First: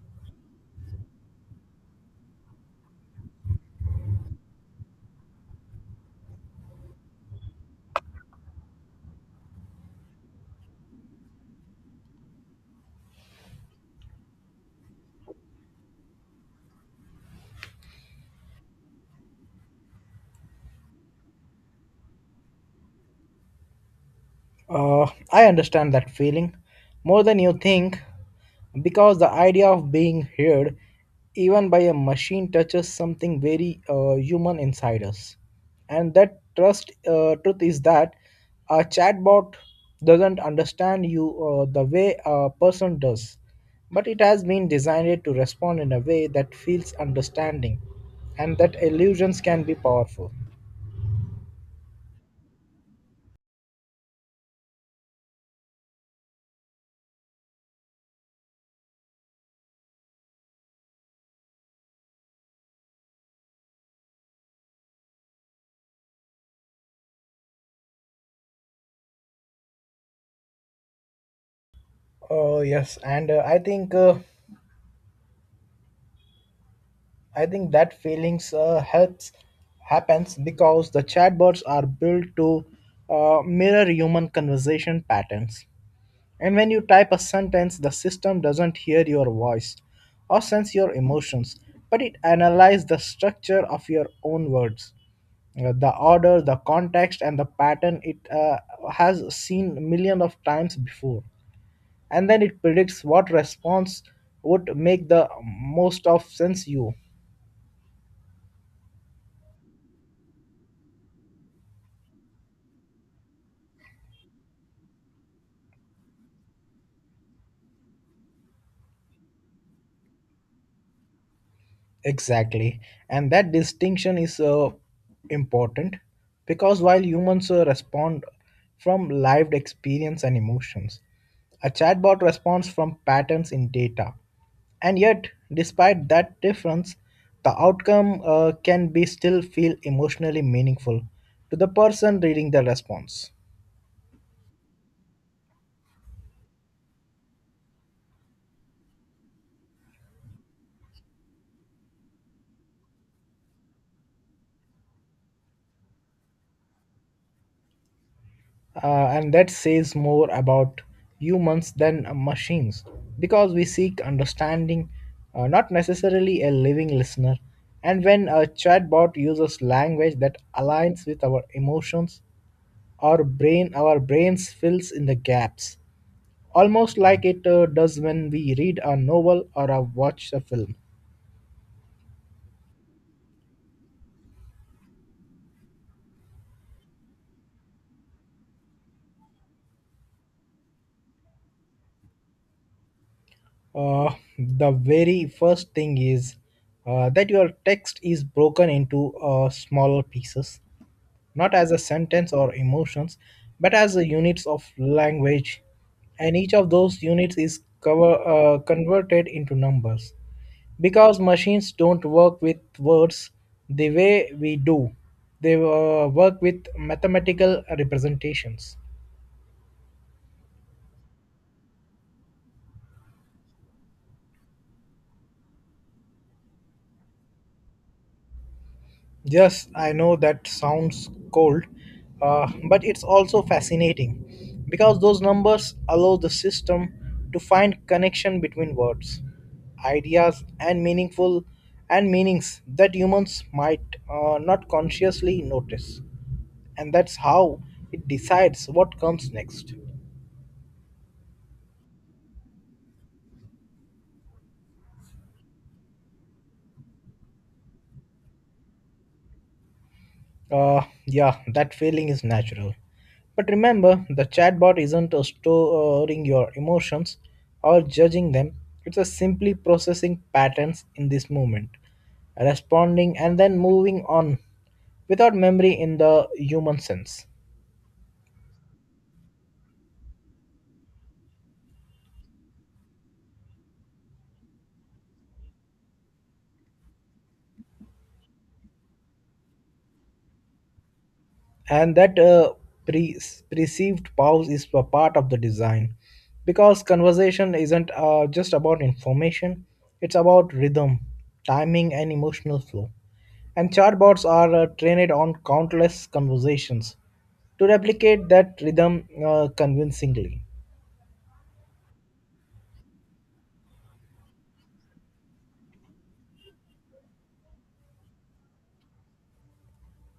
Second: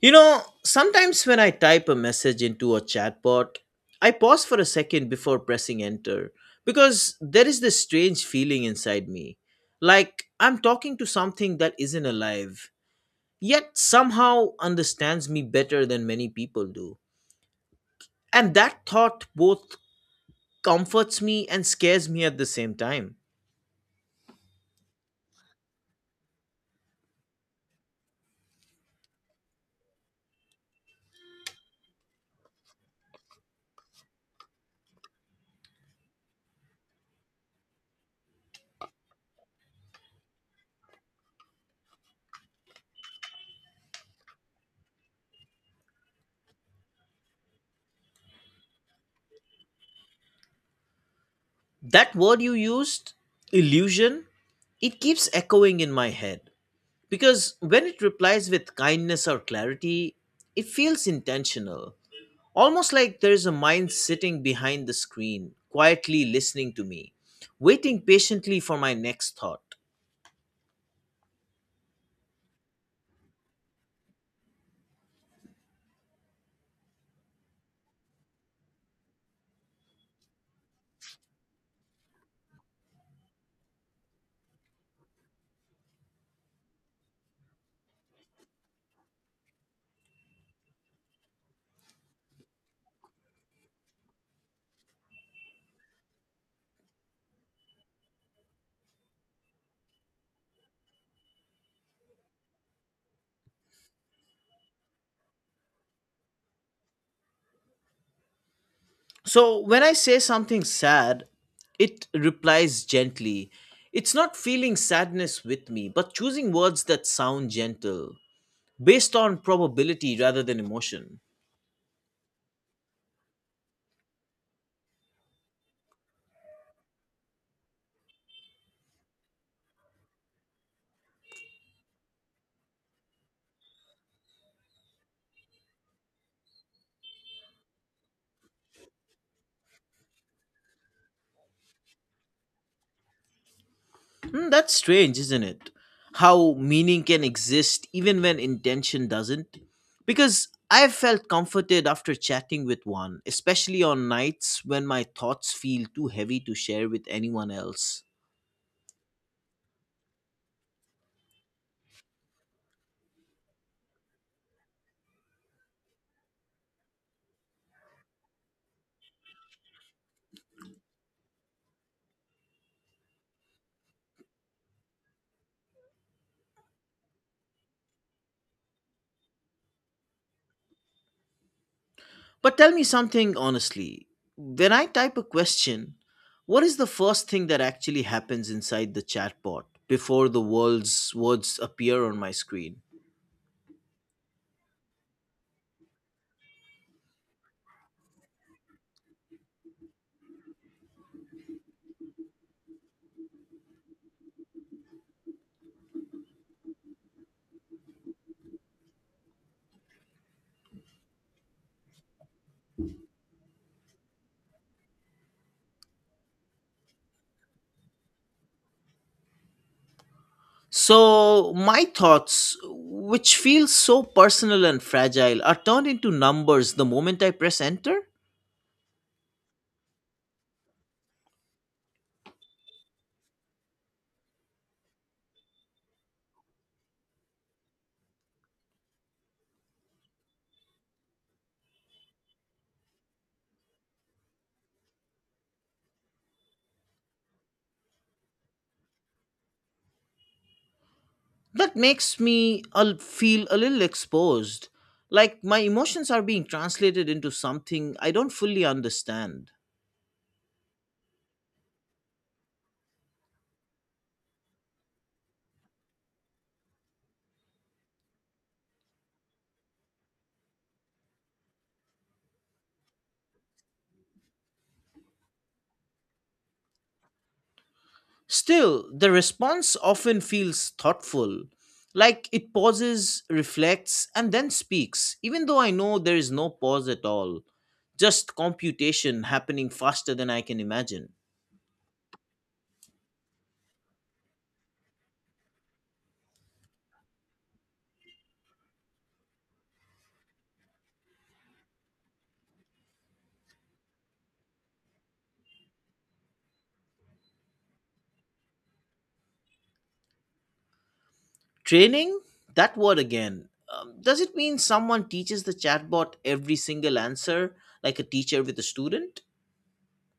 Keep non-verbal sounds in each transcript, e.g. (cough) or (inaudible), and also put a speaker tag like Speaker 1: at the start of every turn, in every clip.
Speaker 1: You know, sometimes when I type a message into a chatbot, I pause for a second before pressing enter because there is this strange feeling inside me. Like I'm talking to something that isn't alive, yet somehow understands me better than many people do. And that thought both comforts me and scares me at the same time.
Speaker 2: I understand that feeling more than you think because the idea of being heard even by a machine touches something very human inside us. And that trust truth is that a chatbot doesn't understand you, the way a person does, but it has been designed to respond in a way that feels understanding, and that illusions can be powerful.
Speaker 1: That word you used, illusion, it keeps echoing in my head because when it replies with kindness or clarity, it feels intentional, almost like there's a mind sitting behind the screen, quietly listening to me, waiting patiently for my next thought.
Speaker 2: Yes, and I think that feelings helps happens because the chatbots are built to mirror human conversation patterns. And when you type a sentence, the system doesn't hear your voice or sense your emotions, but it analyzes the structure of your own words, the order, the context, and the pattern it has seen millions of times before. And then it predicts what response would make the most of sense you.
Speaker 1: So when I say something sad, it replies gently. It's not feeling sadness with me, but choosing words that sound gentle, based on probability rather than emotion.
Speaker 2: Exactly. And that distinction is important because while humans respond from lived experience and emotions, a chatbot responds from patterns in data. And yet, despite that difference, the outcome can be still feel emotionally meaningful to the person reading the response.
Speaker 1: Hmm, that's strange, isn't it? How meaning can exist even when intention doesn't? Because I've felt comforted after chatting with one, especially on nights when my thoughts feel too heavy to share with anyone else.
Speaker 2: And that says more about humans than machines because we seek understanding, not necessarily a living listener. And when a chatbot uses language that aligns with our emotions, our brains fills in the gaps, almost like it does when we read a novel or watch a film.
Speaker 1: But tell me something honestly. When I type a question, what is the first thing that actually happens inside the chatbot before the world's words appear on my screen?
Speaker 2: The very first thing is that your text is broken into smaller pieces, not as a sentence or emotions, but as the units of language, and each of those units is converted into numbers. Because machines don't work with words the way we do, they work with mathematical representations.
Speaker 1: So, my thoughts, which feel so personal and fragile, are turned into numbers the moment I press enter.
Speaker 2: Yes, I know that sounds cold, but it's also fascinating because those numbers allow the system to find connection between words, ideas, and meaningful and meanings that humans might not consciously notice, and that's how it decides what comes next.
Speaker 1: That makes me feel a little exposed. Like my emotions are being translated into something I don't fully understand.
Speaker 2: Uh, yeah, that feeling is natural. But remember, the chatbot isn't storing your emotions or judging them, it's a simply processing patterns in this moment, responding and then moving on without memory in the human sense.
Speaker 1: Still, the response often feels thoughtful. Like it pauses, reflects, and then speaks, even though I know there is no pause at all. Just computation happening faster than I can imagine.
Speaker 2: And that pre- perceived pause is a part of the design because conversation isn't just about information, it's about rhythm, timing, and emotional flow, and chatbots are trained on countless conversations to replicate that rhythm convincingly.
Speaker 1: Training? That word again. Does it mean someone teaches the chatbot every single answer like a teacher with a student?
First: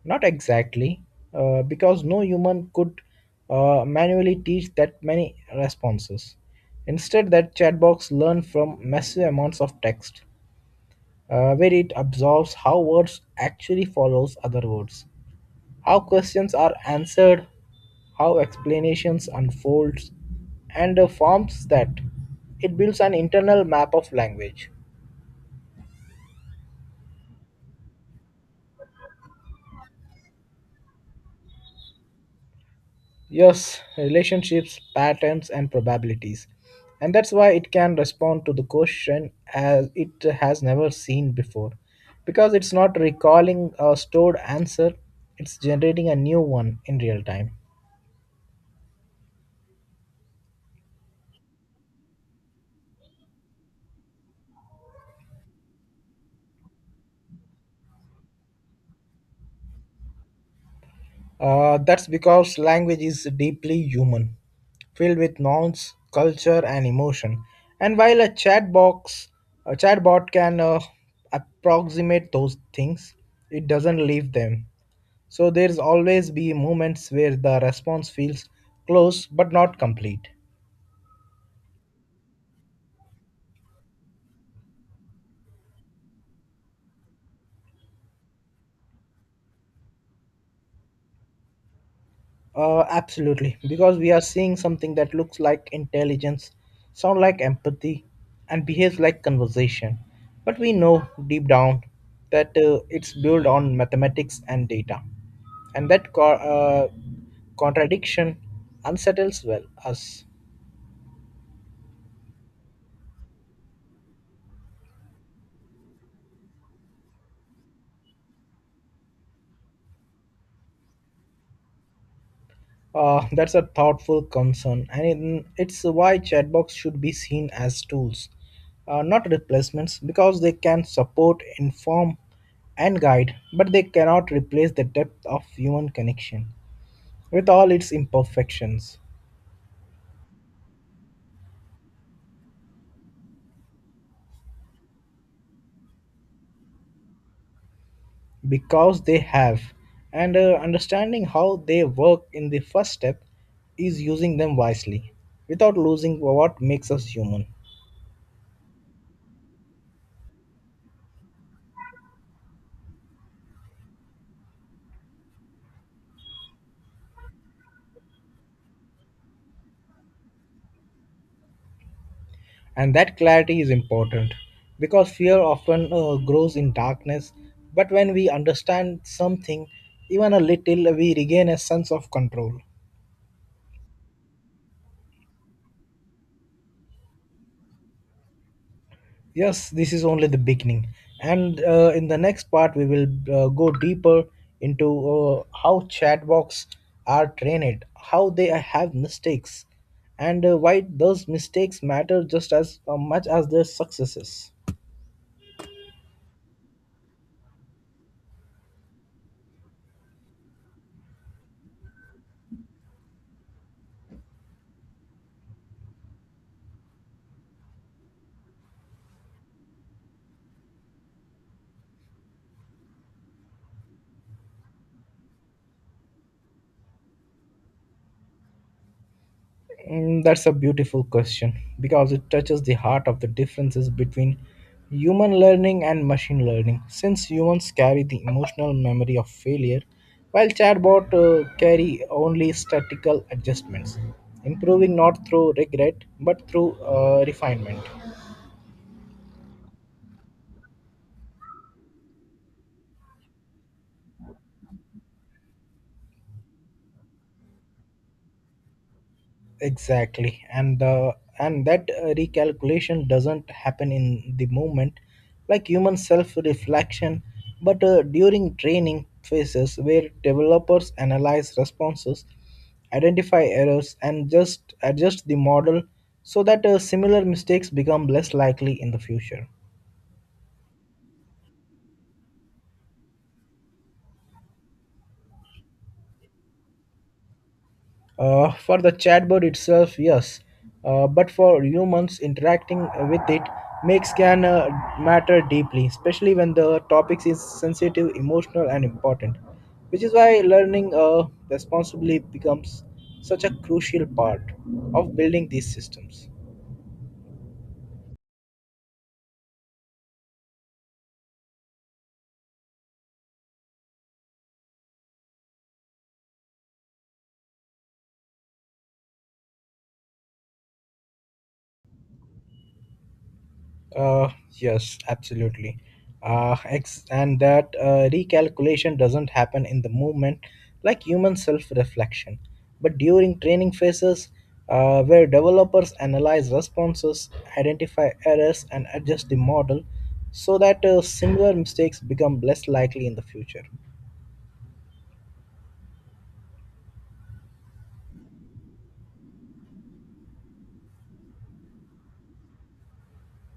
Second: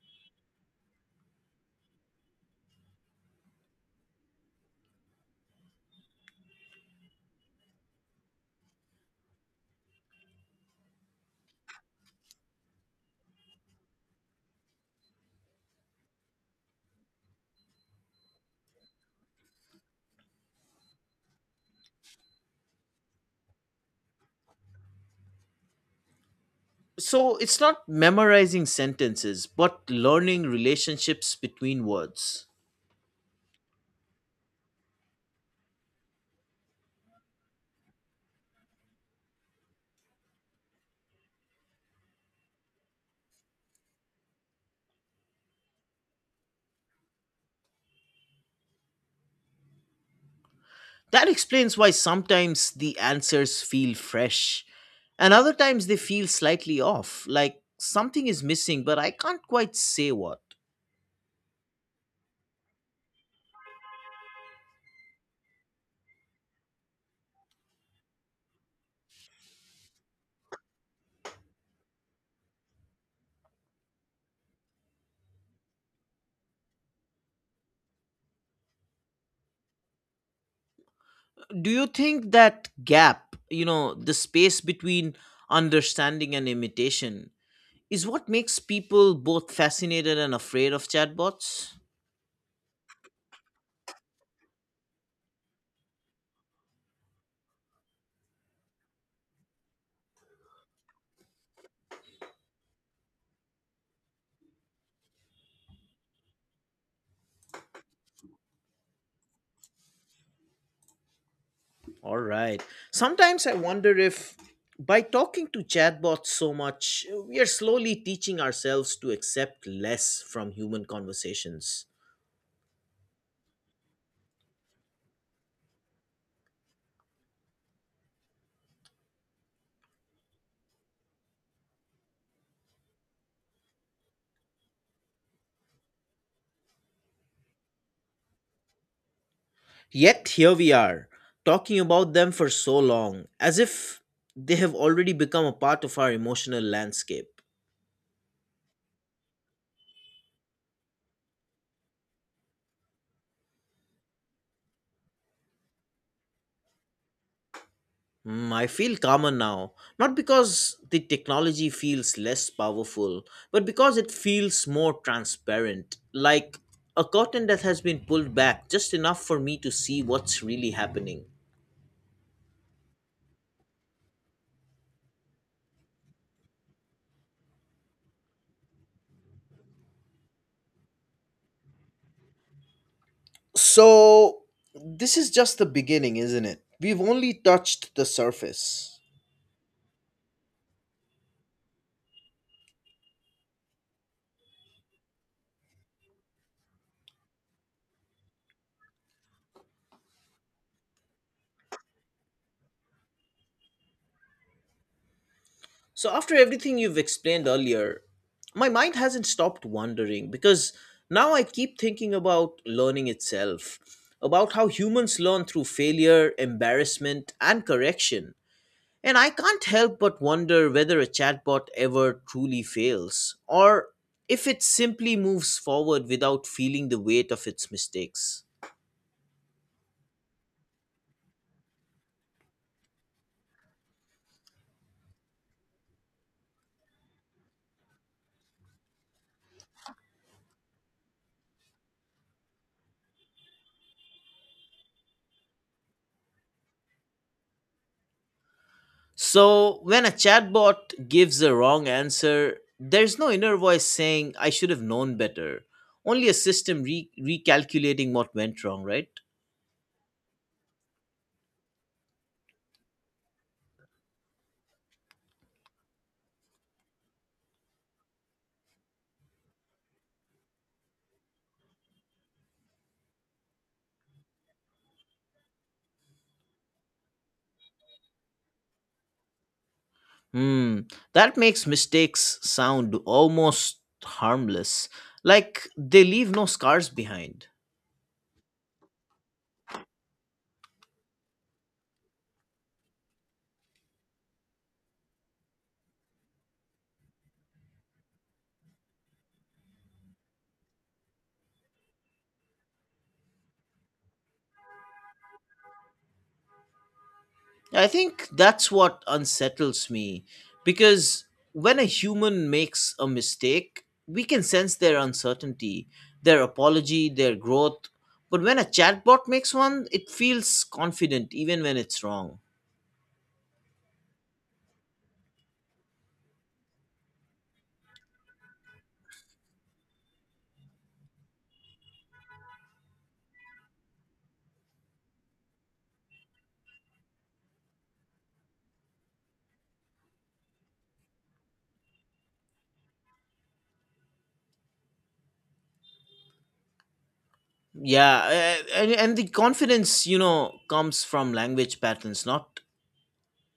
Speaker 2: Not exactly, because no human could manually teach that many responses. Instead that chatbots learn from massive amounts of text, where it observes how words actually follows other words, how questions are answered, how explanations unfolds, and forms that. It builds an internal map of language.
Speaker 1: So it's not memorizing sentences, but learning relationships between words.
Speaker 2: Yes, relationships, patterns, and probabilities. And that's why it can respond to the question as it has never seen before. Because it's not recalling a stored answer, it's generating a new one in real time.
Speaker 1: That explains why sometimes the answers feel fresh and other times they feel slightly off, like something is missing, but I can't quite say what.
Speaker 2: That's because language is deeply human, filled with nouns, culture, and emotion. And while a chatbot can approximate those things, it doesn't leave them. So there's always be moments where the response feels close but not complete.
Speaker 1: Do you think that gap, you know, the space between understanding and imitation, is what makes people both fascinated and afraid of chatbots?
Speaker 2: Absolutely, because we are seeing something that looks like intelligence, sound like empathy, and behaves like conversation. But we know deep down that it's built on mathematics and data, and that contradiction unsettles well us.
Speaker 1: All right. Sometimes I wonder if by talking to chatbots so much, we are slowly teaching ourselves to accept less from human conversations.
Speaker 2: That's a thoughtful concern, and it's why chatbots should be seen as tools, not replacements, because they can support, inform, and guide, but they cannot replace the depth of human connection with all its imperfections.
Speaker 1: Yet here we are, talking about them for so long, as if they have already become a part of our emotional landscape.
Speaker 2: Because they have. And understanding how they work in the first step is using them wisely without losing what makes us human.
Speaker 1: Mm, I feel calmer now, not because the technology feels less powerful, but because it feels more transparent, like a curtain that has been pulled back just enough for me to see what's really happening.
Speaker 2: And that clarity is important because fear often grows in darkness. But when we understand something, even a little, we regain a sense of control.
Speaker 1: So, this is just the beginning, isn't it? We've only touched the surface.
Speaker 2: Yes, this is only the beginning. And in the next part, we will go deeper into how chatbots are trained, how they have mistakes, and why those mistakes matter just as much as their successes.
Speaker 1: So, after everything you've explained earlier, my mind hasn't stopped wandering because now I keep thinking about learning itself, about how humans learn through failure, embarrassment, and correction. And I can't help but wonder whether a chatbot ever truly fails, or if it simply moves forward without feeling the weight of its mistakes.
Speaker 2: That's a beautiful question because it touches the heart of the differences between human learning and machine learning. Since humans carry the emotional memory of failure, while chatbot carry only statistical adjustments, improving not through regret but through refinement.
Speaker 1: So, when a chatbot gives a wrong answer, there's no inner voice saying, I should have known better. Only a system recalculating what went wrong, right?
Speaker 2: Exactly. And that recalculation doesn't happen in the moment, like human self reflection, but during training phases where developers analyze responses, identify errors, and just adjust the model so that similar mistakes become less likely in the future.
Speaker 1: Hmm, that makes mistakes sound almost harmless, like they leave no scars behind.
Speaker 2: For the chatbot itself, yes, but for humans interacting with it makes can matter deeply, especially when the topics is sensitive, emotional, and important. Which is why learning responsibly becomes such a crucial part of building these systems.
Speaker 1: I think that's what unsettles me because when a human makes a mistake, we can sense their uncertainty, their apology, their growth. But when a chatbot makes one, it feels confident even when it's wrong.
Speaker 2: Yes, absolutely. And that recalculation doesn't happen in the movement, like human self reflection, but during training phases, where developers analyze responses, identify errors, and adjust the model so that similar mistakes become less likely in the future.
Speaker 1: Yeah, and the confidence, you know, comes from language patterns, not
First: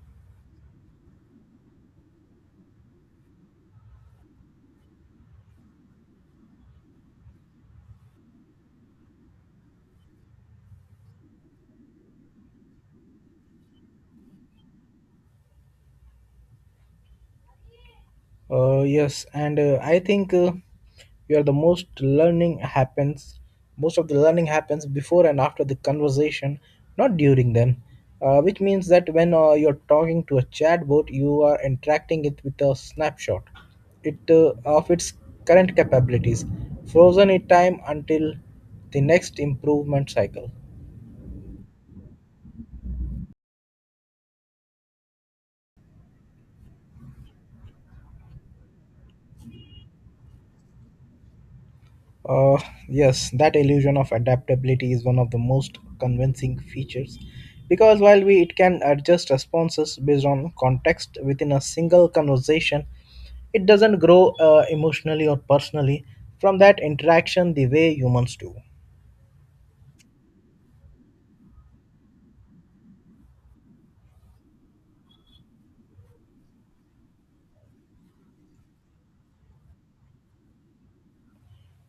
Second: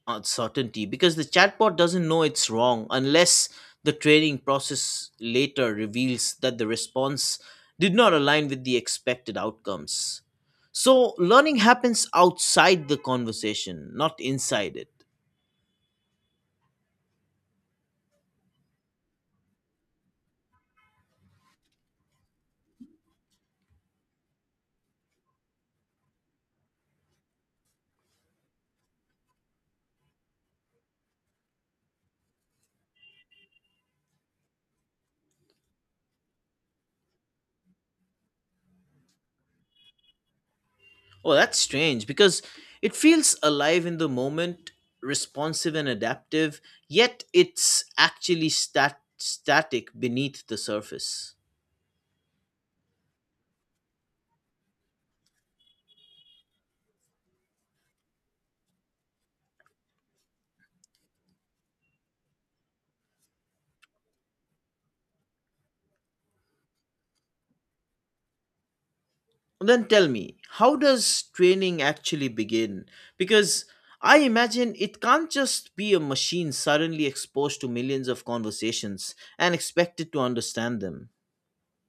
Speaker 1: uncertainty because the chatbot doesn't know it's wrong unless the training process later reveals that the response did not align with the expected outcomes. So learning happens outside the conversation, not inside it.
Speaker 2: Yes, and I think where the most learning happens, most of the learning happens before and after the conversation, not during them. Which means that when you're talking to a chatbot, you are interacting it with a snapshot it of its current capabilities, frozen in time until the next improvement cycle.
Speaker 1: Oh, that's strange because it feels alive in the moment, responsive and adaptive, yet it's actually static beneath the surface.
Speaker 2: Uh, yes, that illusion of adaptability is one of the most convincing features because while we it can adjust responses based on context within a single conversation, it doesn't grow emotionally or personally from that interaction the way humans do.
Speaker 1: Then tell me, how does training actually begin? Because I imagine it can't just be a machine suddenly exposed to millions of conversations and expected to understand them.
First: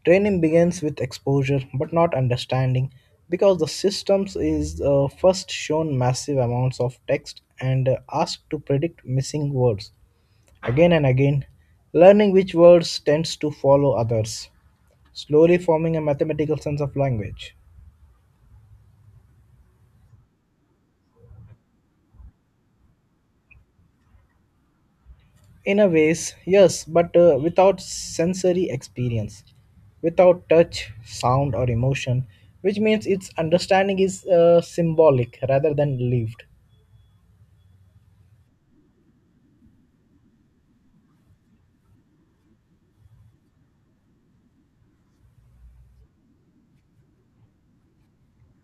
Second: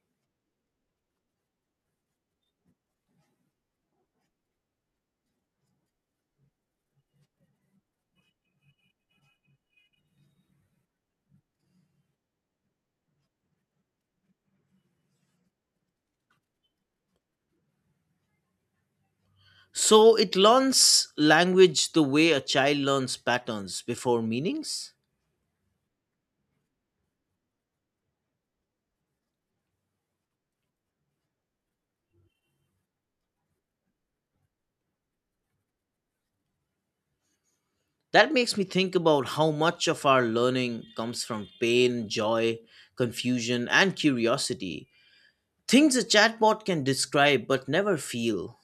Speaker 2: Training begins with exposure but not understanding because the systems is first shown massive amounts of text and asked to predict missing words, again and again, learning which words tends to follow others, slowly forming a mathematical sense of language.
Speaker 1: So it learns language the way a child learns patterns before meanings?
Speaker 2: In a ways, yes, but without sensory experience, without touch, sound, or emotion, which means its understanding is symbolic rather than lived.
Speaker 1: That makes me think about how much of our learning comes from pain, joy, confusion, and curiosity. Things a chatbot can describe but never feel.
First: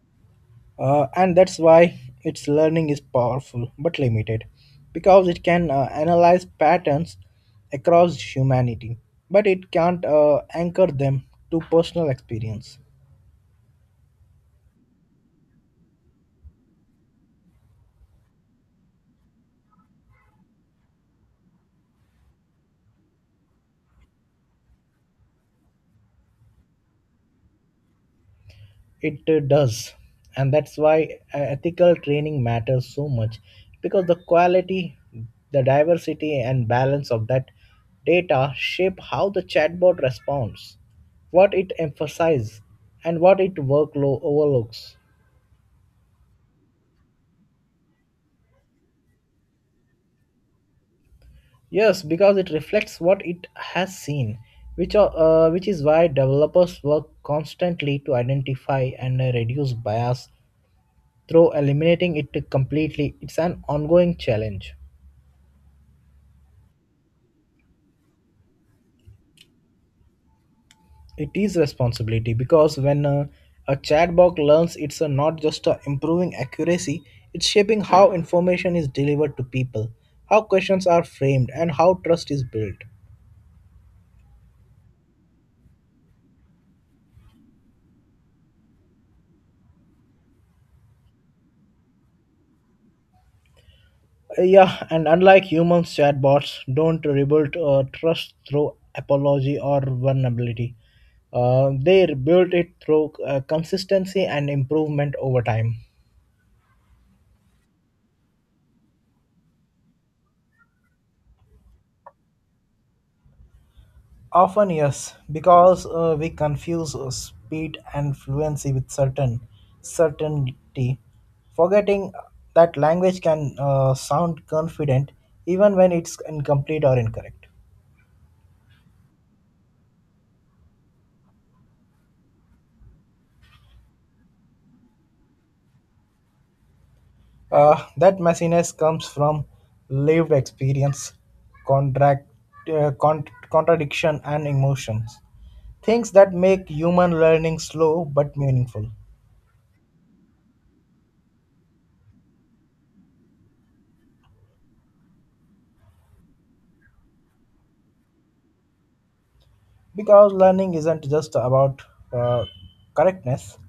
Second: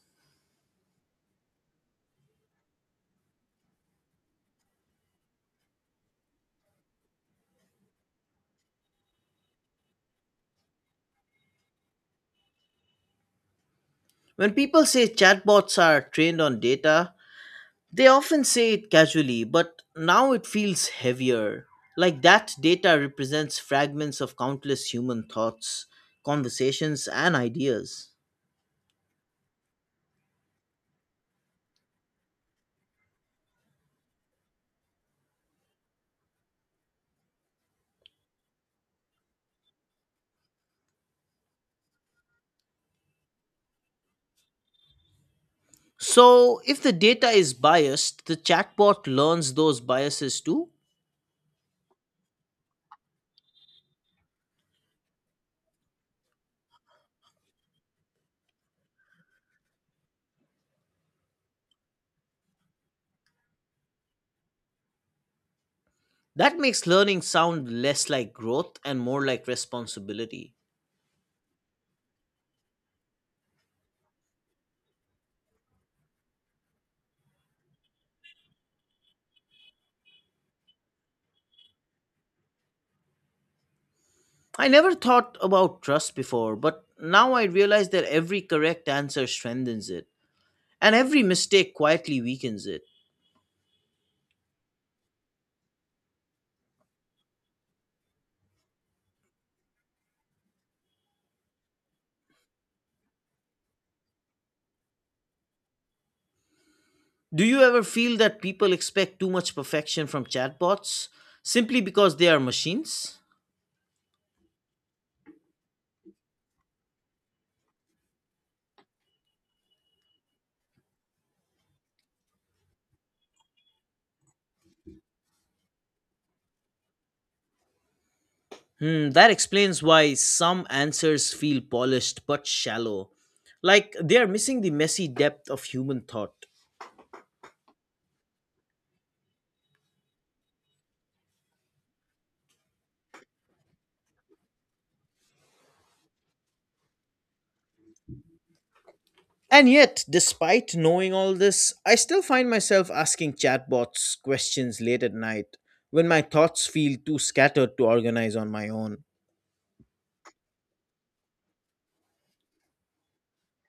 Speaker 2: And that's why its learning is powerful but limited because it can analyze patterns across humanity, but it can't anchor them to personal experience.
Speaker 1: When people say chatbots are trained on data, they often say it casually, but now it feels heavier. Like that data represents fragments of countless human thoughts, conversations, and ideas.
Speaker 2: It does. And that's why ethical training matters so much because the quality, the diversity, and balance of that data shape how the chatbot responds, what it emphasizes, and what it workload overlooks.
Speaker 1: So, if the data is biased, the chatbot learns those biases too.
Speaker 2: Yes, because it reflects what it has seen, which is why developers work constantly to identify and reduce bias through eliminating it completely. It's an ongoing challenge.
Speaker 1: That makes learning sound less like growth and more like responsibility.
Speaker 2: It is responsibility because when a chatbot learns, it's not just improving accuracy; it's shaping how information is delivered to people, how questions are framed, and how trust is built.
Speaker 1: I never thought about trust before, but now I realize that every correct answer strengthens it. And every mistake quietly weakens it.
Speaker 2: Yeah, and unlike humans, chatbots don't rebuild trust through apology or vulnerability. They rebuild it through consistency and improvement over time.
Speaker 1: Do you ever feel that people expect too much perfection from chatbots simply because they are machines?
Speaker 2: Often, yes, because we confuse speed and fluency with certainty, forgetting that language can sound confident even when it's incomplete or incorrect.
Speaker 1: Hmm, that explains why some answers feel polished but shallow, like they are missing the messy depth of human thought.
Speaker 2: That messiness comes from lived experience, contract, uh, con- contradiction, and emotions. Things that make human learning slow but meaningful.
Speaker 1: And yet, despite knowing all this, I still find myself asking chatbots questions late at night when my thoughts feel too scattered to organize on my own.
Speaker 2: Because learning isn't just about uh, correctness,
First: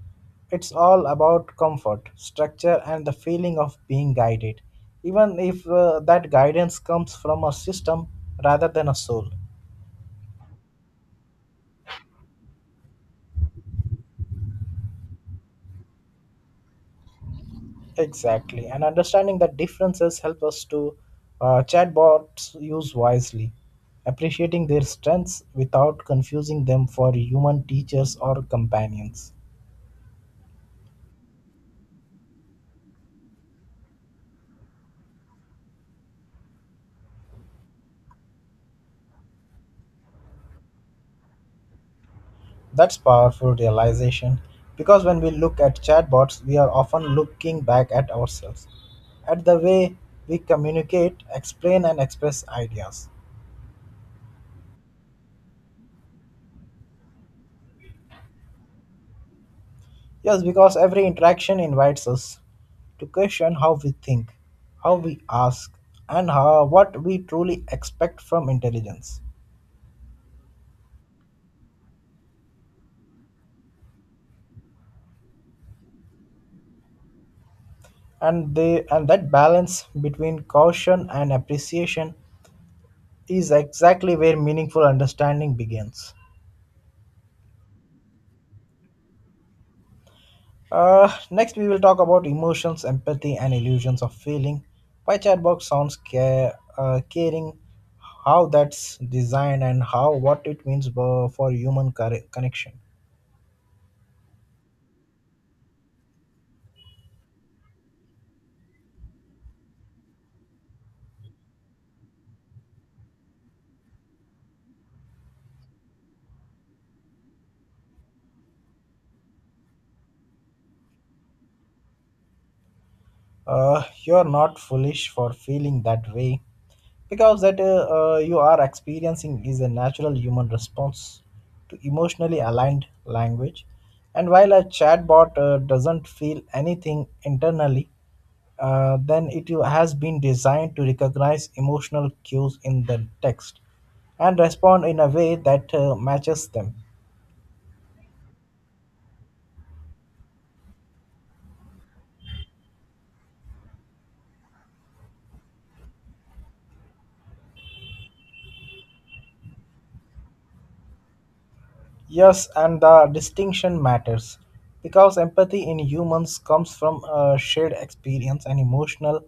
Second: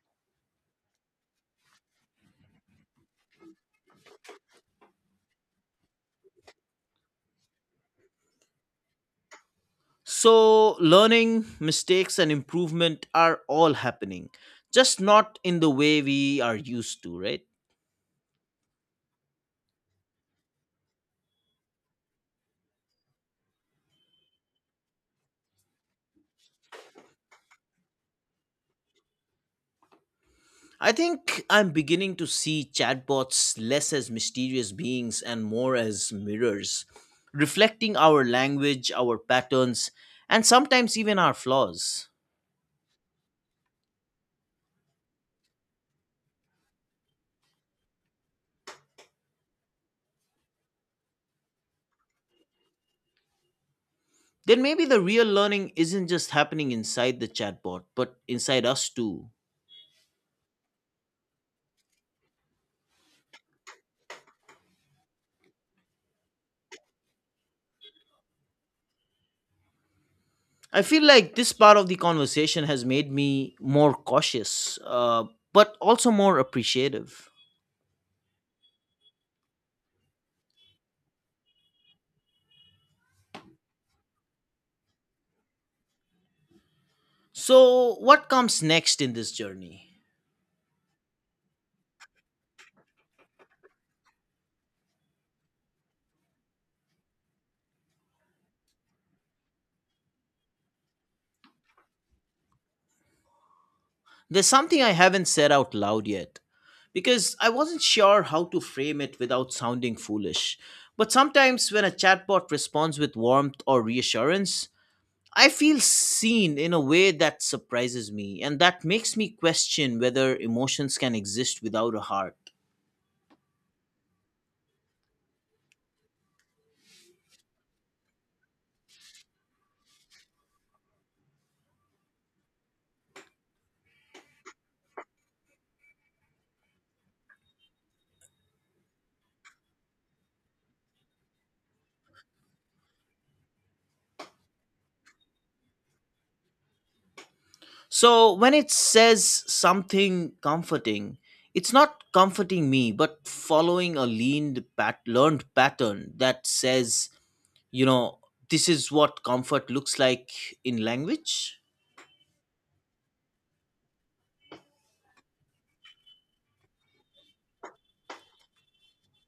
Speaker 2: it's all about comfort, structure, and the feeling of being guided, even if that guidance comes from a system rather than a soul.
Speaker 1: So, learning, mistakes, and improvement are all happening, just not in the way we are used to, right?
Speaker 2: Exactly, and understanding that differences help us to chatbots use wisely, appreciating their strengths without confusing them for human teachers or companions.
Speaker 1: I think I'm beginning to see chatbots less as mysterious beings and more as mirrors, reflecting our language, our patterns, and sometimes even our flaws.
Speaker 2: That's powerful realization because when we look at chatbots, we are often looking back at ourselves, at the way we communicate, explain, and express ideas.
Speaker 1: Then maybe the real learning isn't just happening inside the chatbot, but inside us too.
Speaker 2: Yes, because every interaction invites us to question how we think, how we ask, and how, what we truly expect from intelligence.
Speaker 1: I feel like this part of the conversation has made me more cautious, but also more appreciative.
Speaker 2: And that balance between caution and appreciation is exactly where meaningful understanding begins.
Speaker 1: So, what comes next in this journey?
Speaker 2: Next, we will talk about emotions, empathy, and illusions of feeling. Why chatbot sounds caring, how that's designed, and how what it means for human connection.
Speaker 1: There's something I haven't said out loud yet because I wasn't sure how to frame it without sounding foolish. But sometimes when a chatbot responds with warmth or reassurance, I feel seen in a way that surprises me and that makes me question whether emotions can exist without a heart.
Speaker 2: You are not foolish for feeling that way because that you are experiencing is a natural human response to emotionally aligned language. And while a chatbot doesn't feel anything internally, then it has been designed to recognize emotional cues in the text and respond in a way that matches them.
Speaker 1: So when it says something comforting, it's not comforting me, but following a learned pattern that says, you know, this is what comfort looks like in language.
Speaker 2: Yes, and the distinction matters because empathy in humans comes from shared experience and emotional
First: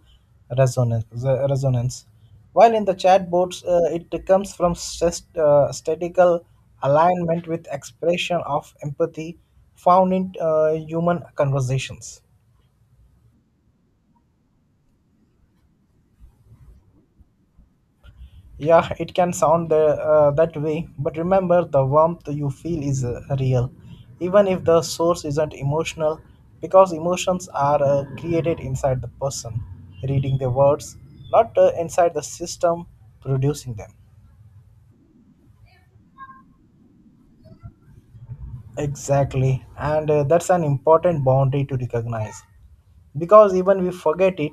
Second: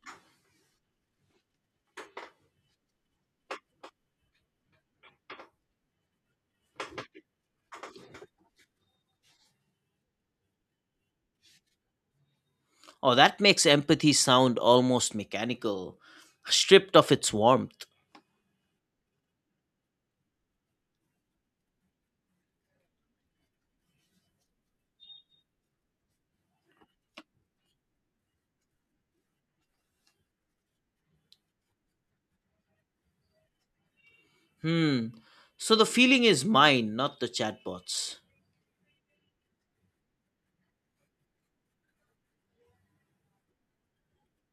Speaker 2: resonance. While in the chatbots, it comes from statical alignment with expression of empathy found in human conversations.
Speaker 1: Oh, that makes empathy sound almost mechanical, stripped of its warmth.
Speaker 2: Yeah, it can sound that way, but remember the warmth you feel is real, even if the source isn't emotional, because emotions are created inside the person, reading the words, not inside the system producing them.
Speaker 1: Hmm. So the feeling is mine, not the chatbot's.
Speaker 2: Exactly, and that's an important boundary to recognize, because even we forget it,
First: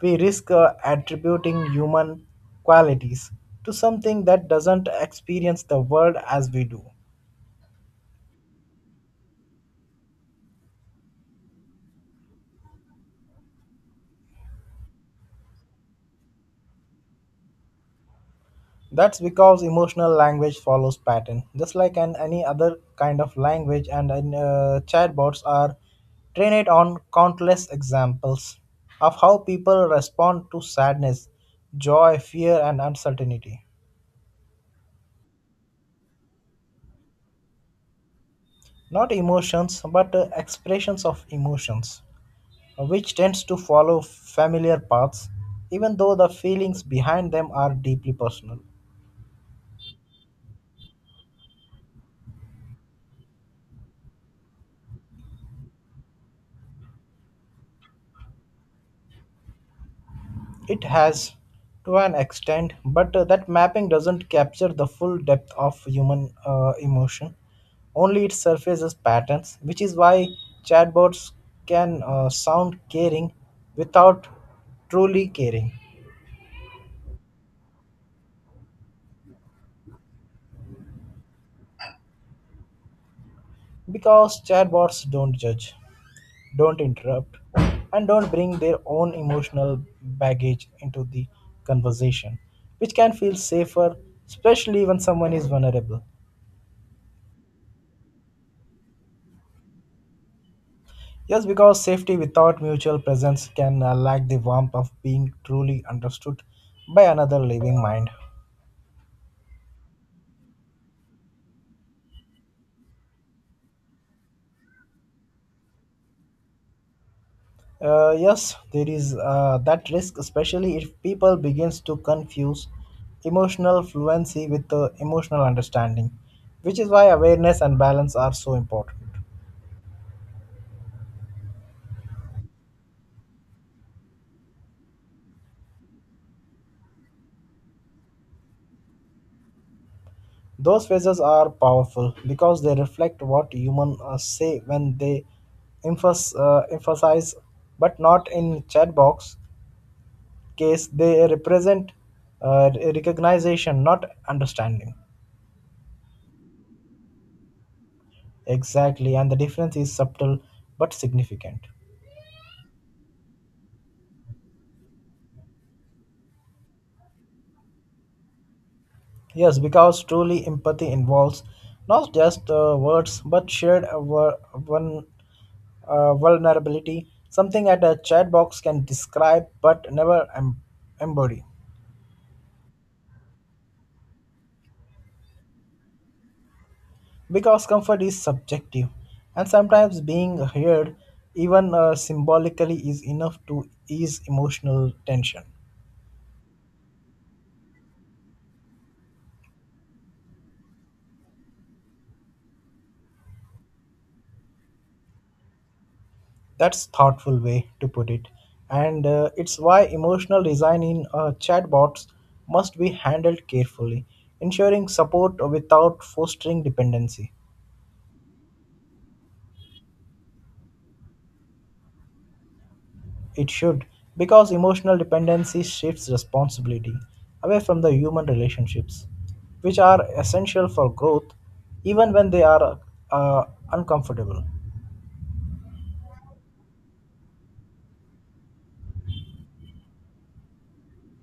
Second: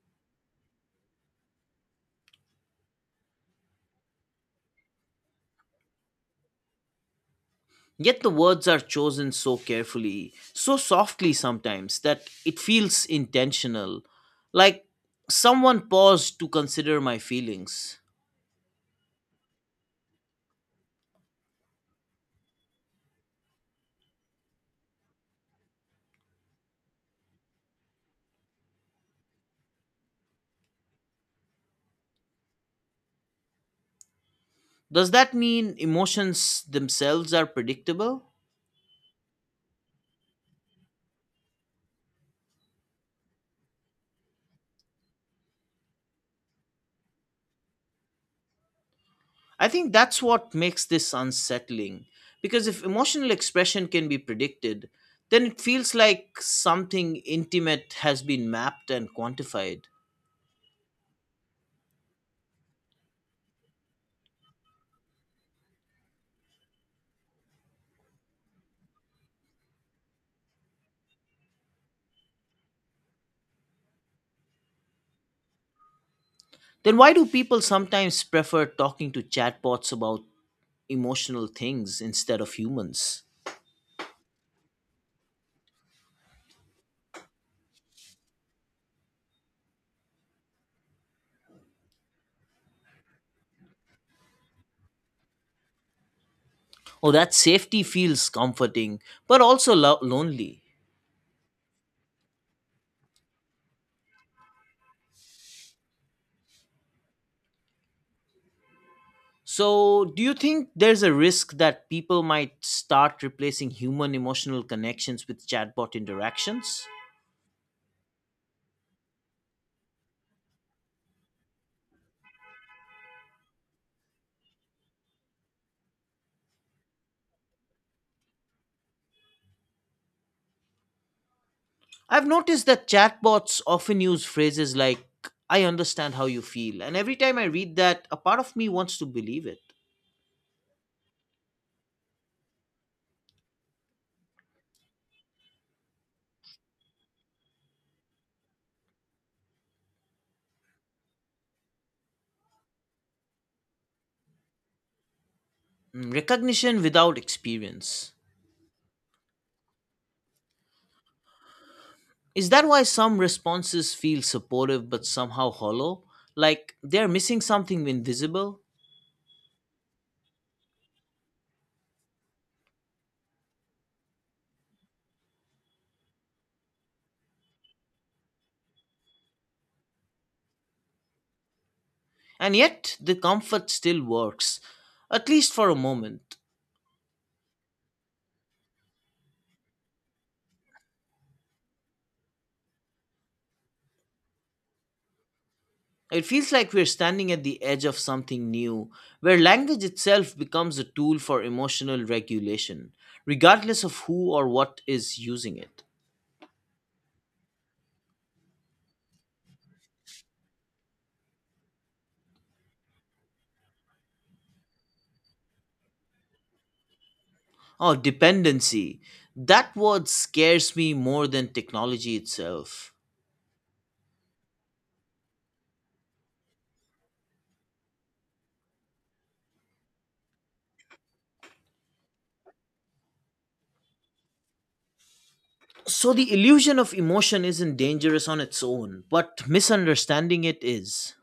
Speaker 2: we risk attributing human qualities to something that doesn't experience the world as we do.
Speaker 1: Yet the words are chosen so carefully, so softly sometimes, that it feels intentional. Like someone paused to consider my feelings.
Speaker 2: That's because emotional language follows pattern, just like any other kind of language, and chatbots are trained on countless examples of how people respond to sadness, joy, fear, and uncertainty.
Speaker 1: Does that mean emotions themselves are predictable?
Speaker 2: Not emotions, but expressions of emotions, which tends to follow familiar paths, even though the feelings behind them are deeply personal.
Speaker 1: I think that's what makes this unsettling. Because if emotional expression can be predicted, then it feels like something intimate has been mapped and quantified.
Speaker 2: It has to an extent, but that mapping doesn't capture the full depth of human emotion. Only it surfaces patterns, which is why chatbots can sound caring without truly caring.
Speaker 1: Then why do people sometimes prefer talking to chatbots about emotional things instead of humans?
Speaker 2: Because chatbots don't judge, don't interrupt, and don't bring their own emotional baggage into the conversation, which can feel safer, especially when someone is vulnerable.
Speaker 1: Oh, that safety feels comforting, but also lonely.
Speaker 2: Yes, because safety without mutual presence can lack the warmth of being truly understood by another living mind.
Speaker 1: So, do you think there's a risk that people might start replacing human emotional connections with chatbot interactions?
Speaker 2: Yes, there is that risk, especially if people begins to confuse emotional fluency with emotional understanding, which is why awareness and balance are so important.
Speaker 1: I've noticed that chatbots often use phrases like, I understand how you feel, and every time I read that, a part of me wants to believe it.
Speaker 2: Those phrases are powerful because they reflect what humans say when they emphasize, but not in chat box case they represent recognition not understanding.
Speaker 1: Mm, recognition without experience.
Speaker 2: Exactly, and the difference is subtle but significant.
Speaker 1: Is that why some responses feel supportive but somehow hollow? Like they're missing something invisible?
Speaker 2: Yes, because truly empathy involves not just words but shared wor- one vulnerability, something that a chat box can describe but never embody.
Speaker 1: And yet the comfort still works, at least for a moment.
Speaker 2: Because comfort is subjective and sometimes being heard even symbolically is enough to ease emotional tension.
Speaker 1: It feels like we're standing at the edge of something new, where language itself becomes a tool for emotional regulation, regardless of who or what is using it.
Speaker 2: That's thoughtful way to put it, and it's why emotional design in chatbots must be handled carefully, ensuring support without fostering dependency.
Speaker 1: Oh, dependency. That word scares me more than technology itself.
Speaker 2: It should, because emotional dependency shifts responsibility away from the human relationships, which are essential for growth, even when they are uh, uncomfortable.
Speaker 1: So the illusion of emotion isn't dangerous on its own, but misunderstanding it is.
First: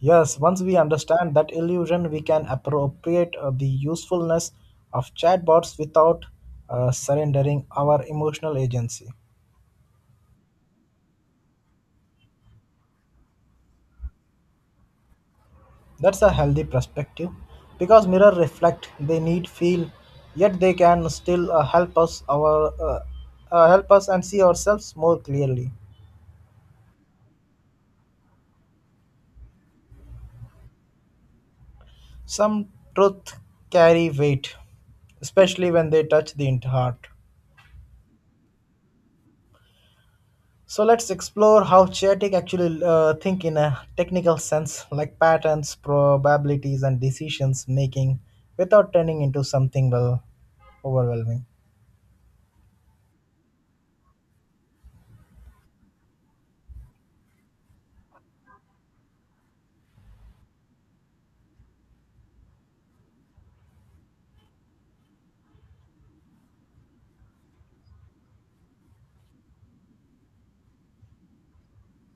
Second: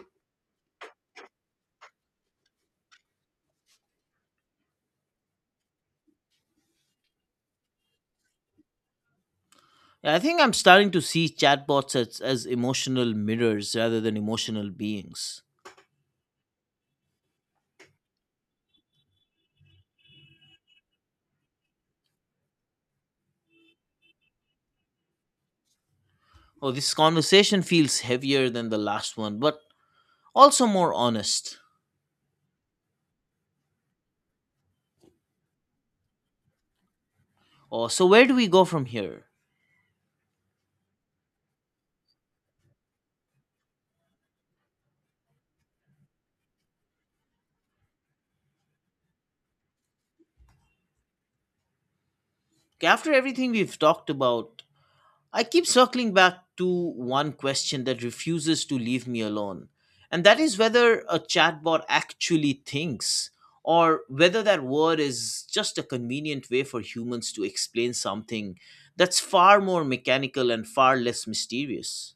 Speaker 2: Yes, once we understand that illusion, we can appropriate the usefulness of chatbots without surrendering our emotional agency.
Speaker 1: I think I'm starting to see chatbots as emotional mirrors rather than emotional beings.
Speaker 2: That's a healthy perspective because mirror reflect they need feel, yet they can still help us and see ourselves more clearly.
Speaker 1: Oh, this conversation feels heavier than the last one, but also more honest.
Speaker 2: Some truth carry weight, especially when they touch the heart.
Speaker 1: Oh, so where do we go from here?
Speaker 2: So let's explore how chaotic actually think in a technical sense, like patterns, probabilities, and decisions making, without turning into something well overwhelming.
Speaker 1: Okay, after everything we've talked about, I keep circling back to one question that refuses to leave me alone, and that is whether a chatbot actually thinks or whether that word is just a convenient way for humans to explain something that's far more mechanical and far less mysterious.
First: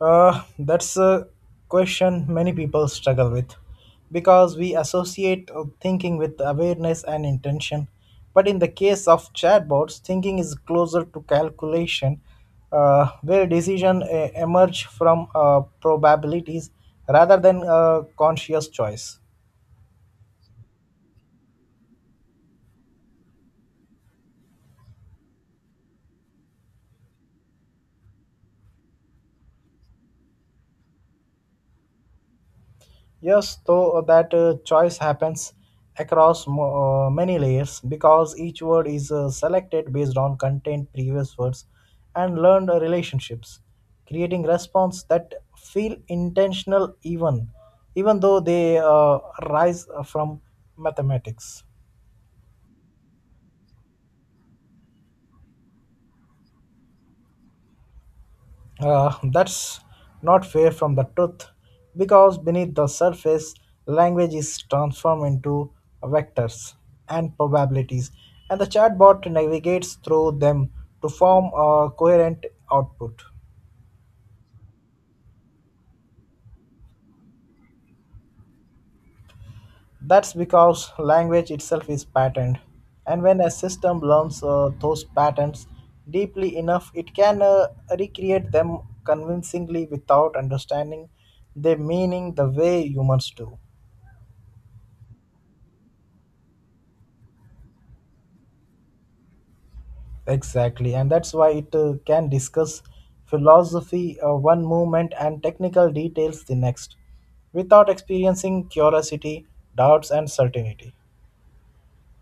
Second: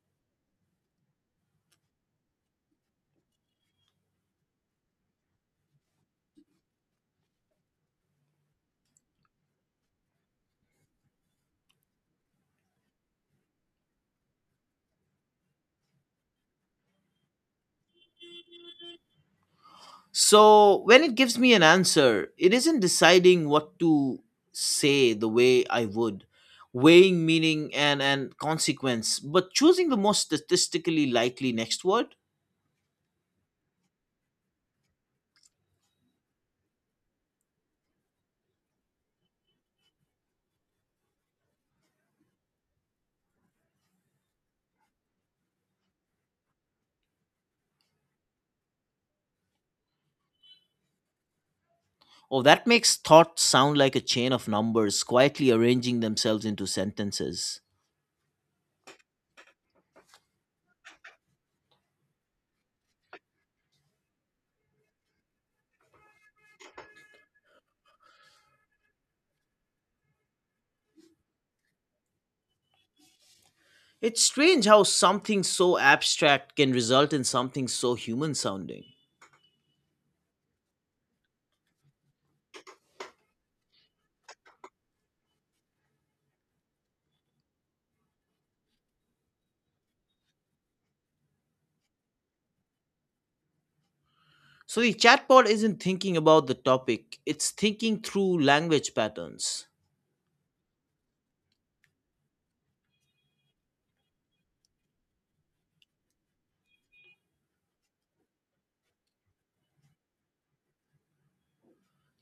Speaker 2: That's a question many people struggle with because we associate thinking with awareness and intention. But in the case of chatbots, thinking is closer to calculation, where decisions emerge from probabilities rather than conscious choice.
Speaker 1: So, when it gives me an answer, it isn't deciding what to say the way I would, weighing meaning and consequence, but choosing the most statistically likely next word.
Speaker 2: Yes, though that choice happens across many layers because each word is selected based on content, previous words, and learned relationships, creating response that feel intentional even though they rise from mathematics.
Speaker 1: Oh, that makes thoughts sound like a chain of numbers quietly arranging themselves into sentences.
Speaker 2: That's not far from the truth, because beneath the surface, language is transformed into vectors and probabilities, and the chatbot navigates through them to form a coherent output.
Speaker 1: It's strange how something so abstract can result in something so human sounding.
Speaker 2: That's because language itself is patterned, and when a system learns those patterns deeply enough, it can recreate them convincingly without understanding their meaning the way humans do.
Speaker 1: So the chatbot isn't thinking about the topic, it's thinking through language patterns.
Speaker 2: Exactly, and that's why it can discuss philosophy one movement and technical details the next without experiencing curiosity, doubts, and certainty.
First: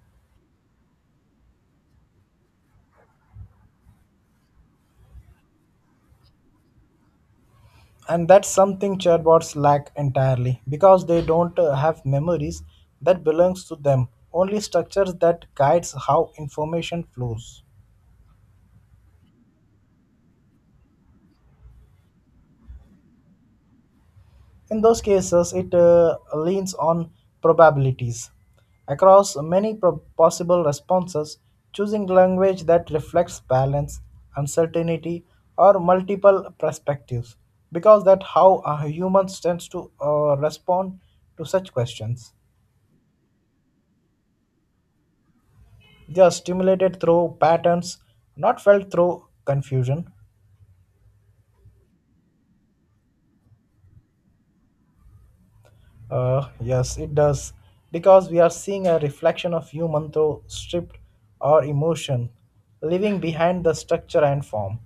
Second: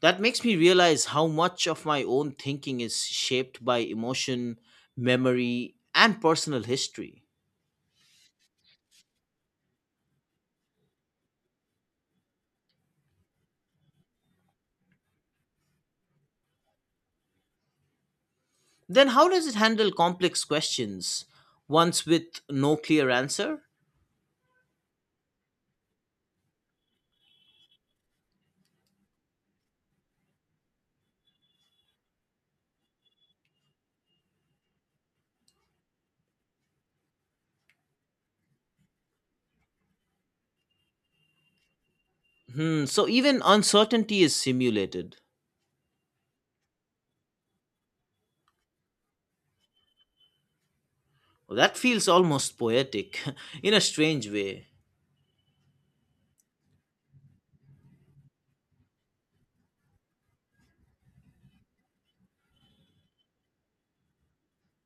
Speaker 1: That makes me realize how much of my own thinking is shaped by emotion, memory, and personal history.
Speaker 2: And that's something chatbots lack entirely because they don't have memories that belongs to them, only structures that guides how information flows.
Speaker 1: Then, how does it handle complex questions, ones with no clear answer?
Speaker 2: In those cases, it leans on probabilities. Across many possible responses, choosing language that reflects balance, uncertainty, or multiple perspectives, because that's how humans tend to respond to such questions.
Speaker 1: Hmm, so even uncertainty is simulated.
Speaker 2: They are stimulated through patterns, not felt through confusion.
Speaker 1: Well, that feels almost poetic (laughs) in a strange way.
Speaker 2: Yes, it does. Because we are seeing a reflection of human through stripped or emotion, leaving behind the structure and form.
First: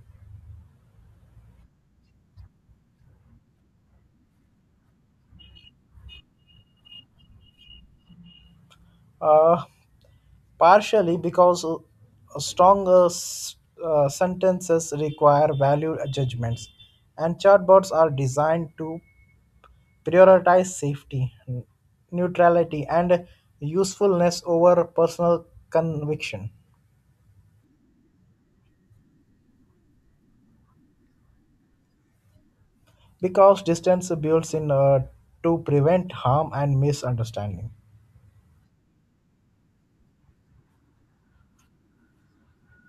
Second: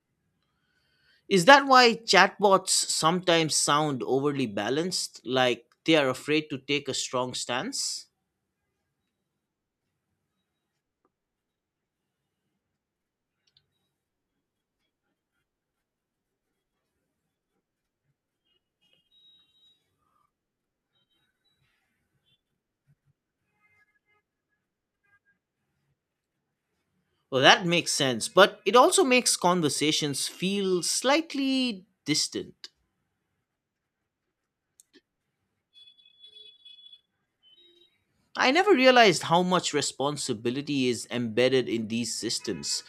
Speaker 1: Is that why chatbots sometimes sound overly balanced, like they are afraid to take a strong stance?
Speaker 2: Uh, partially because stronger sentences require value judgments, and chatbots are designed to prioritize safety, neutrality, and usefulness over personal conviction.
Speaker 1: Well, that makes sense, but it also makes conversations feel slightly distant.
Speaker 2: Because distance builds in to prevent harm and misunderstanding.
Speaker 1: I never realized how much responsibility is embedded in these systems,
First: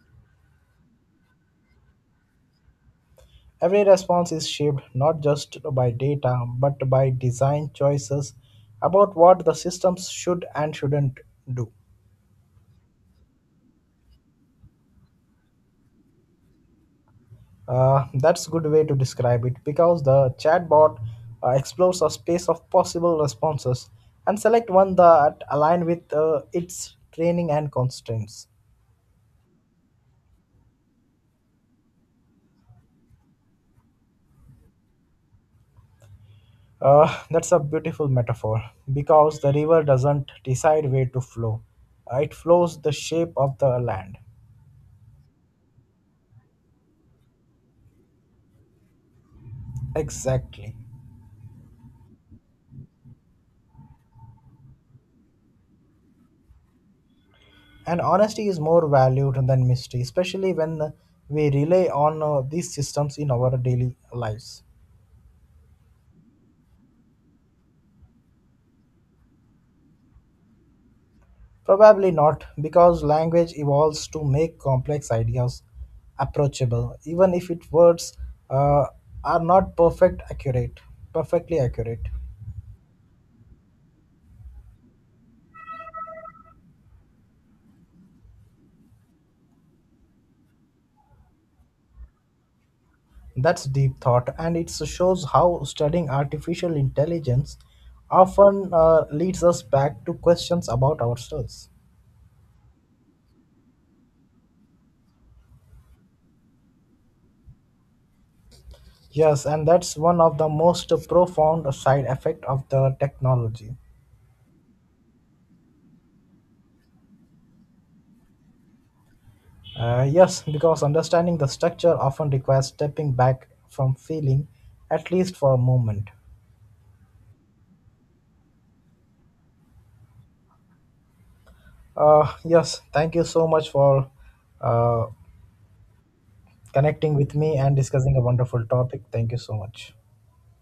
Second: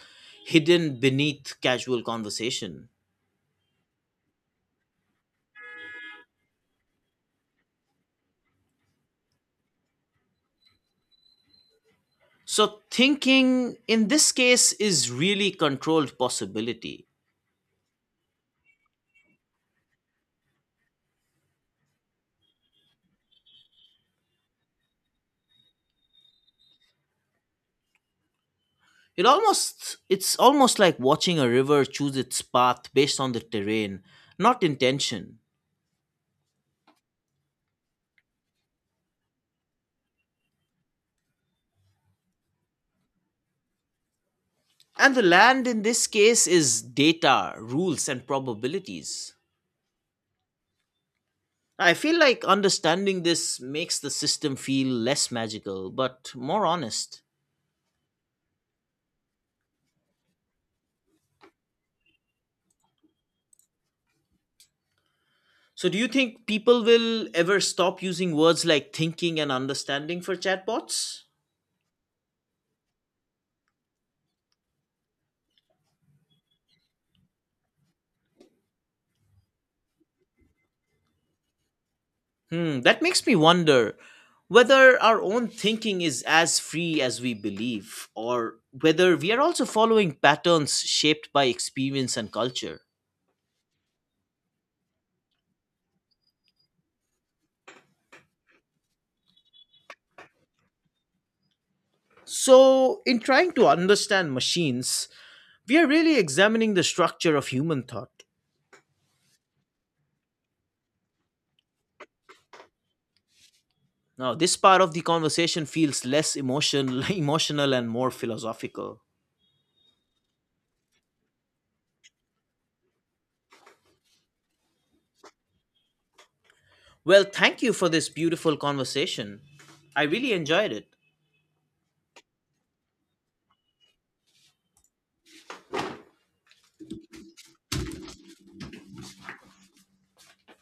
Speaker 1: hidden beneath casual conversation.
Speaker 2: Every response is shaped not just by data but by design choices about what the systems should and shouldn't do.
Speaker 1: So, thinking in this case is really controlled possibility.
Speaker 2: That's a good way to describe it because the chatbot explores a space of possible responses and select one that align with its training and constraints.
Speaker 1: It's almost like watching a river choose its path based on the terrain, not intention.
Speaker 2: That's a beautiful metaphor because the river doesn't decide where to flow. It flows the shape of the land.
Speaker 1: And the land in this case is data, rules and probabilities.
Speaker 2: Exactly.
Speaker 1: I feel like understanding this makes the system feel less magical but more honest.
Speaker 2: And honesty is more valued than mystery, especially when we rely on these systems in our daily lives.
Speaker 1: So do you think people will ever stop using words like thinking and understanding for chatbots?
Speaker 2: Probably not, because language evolves to make complex ideas approachable, even if its words uh, are not perfect accurate, perfectly accurate.
Speaker 1: Hmm, that makes me wonder whether our own thinking is as free as we believe, or whether we are also following patterns shaped by experience and culture.
Speaker 2: That's deep thought, and it shows how studying artificial intelligence often leads us back to questions about ourselves.
Speaker 1: So, in trying to understand machines, we are really examining the structure of human thought.
Speaker 2: Yes, and that's one of the most profound side effect of the technology.
Speaker 1: Now, this part of the conversation feels less emotion, (laughs) emotional and more philosophical.
Speaker 2: Yes, because understanding the structure often requires stepping back from feeling, at least for a moment.
Speaker 1: Well, thank you for this beautiful conversation. I really enjoyed it.
Speaker 2: Yes, thank you so much for uh, connecting with me and discussing a wonderful topic. Thank you so much.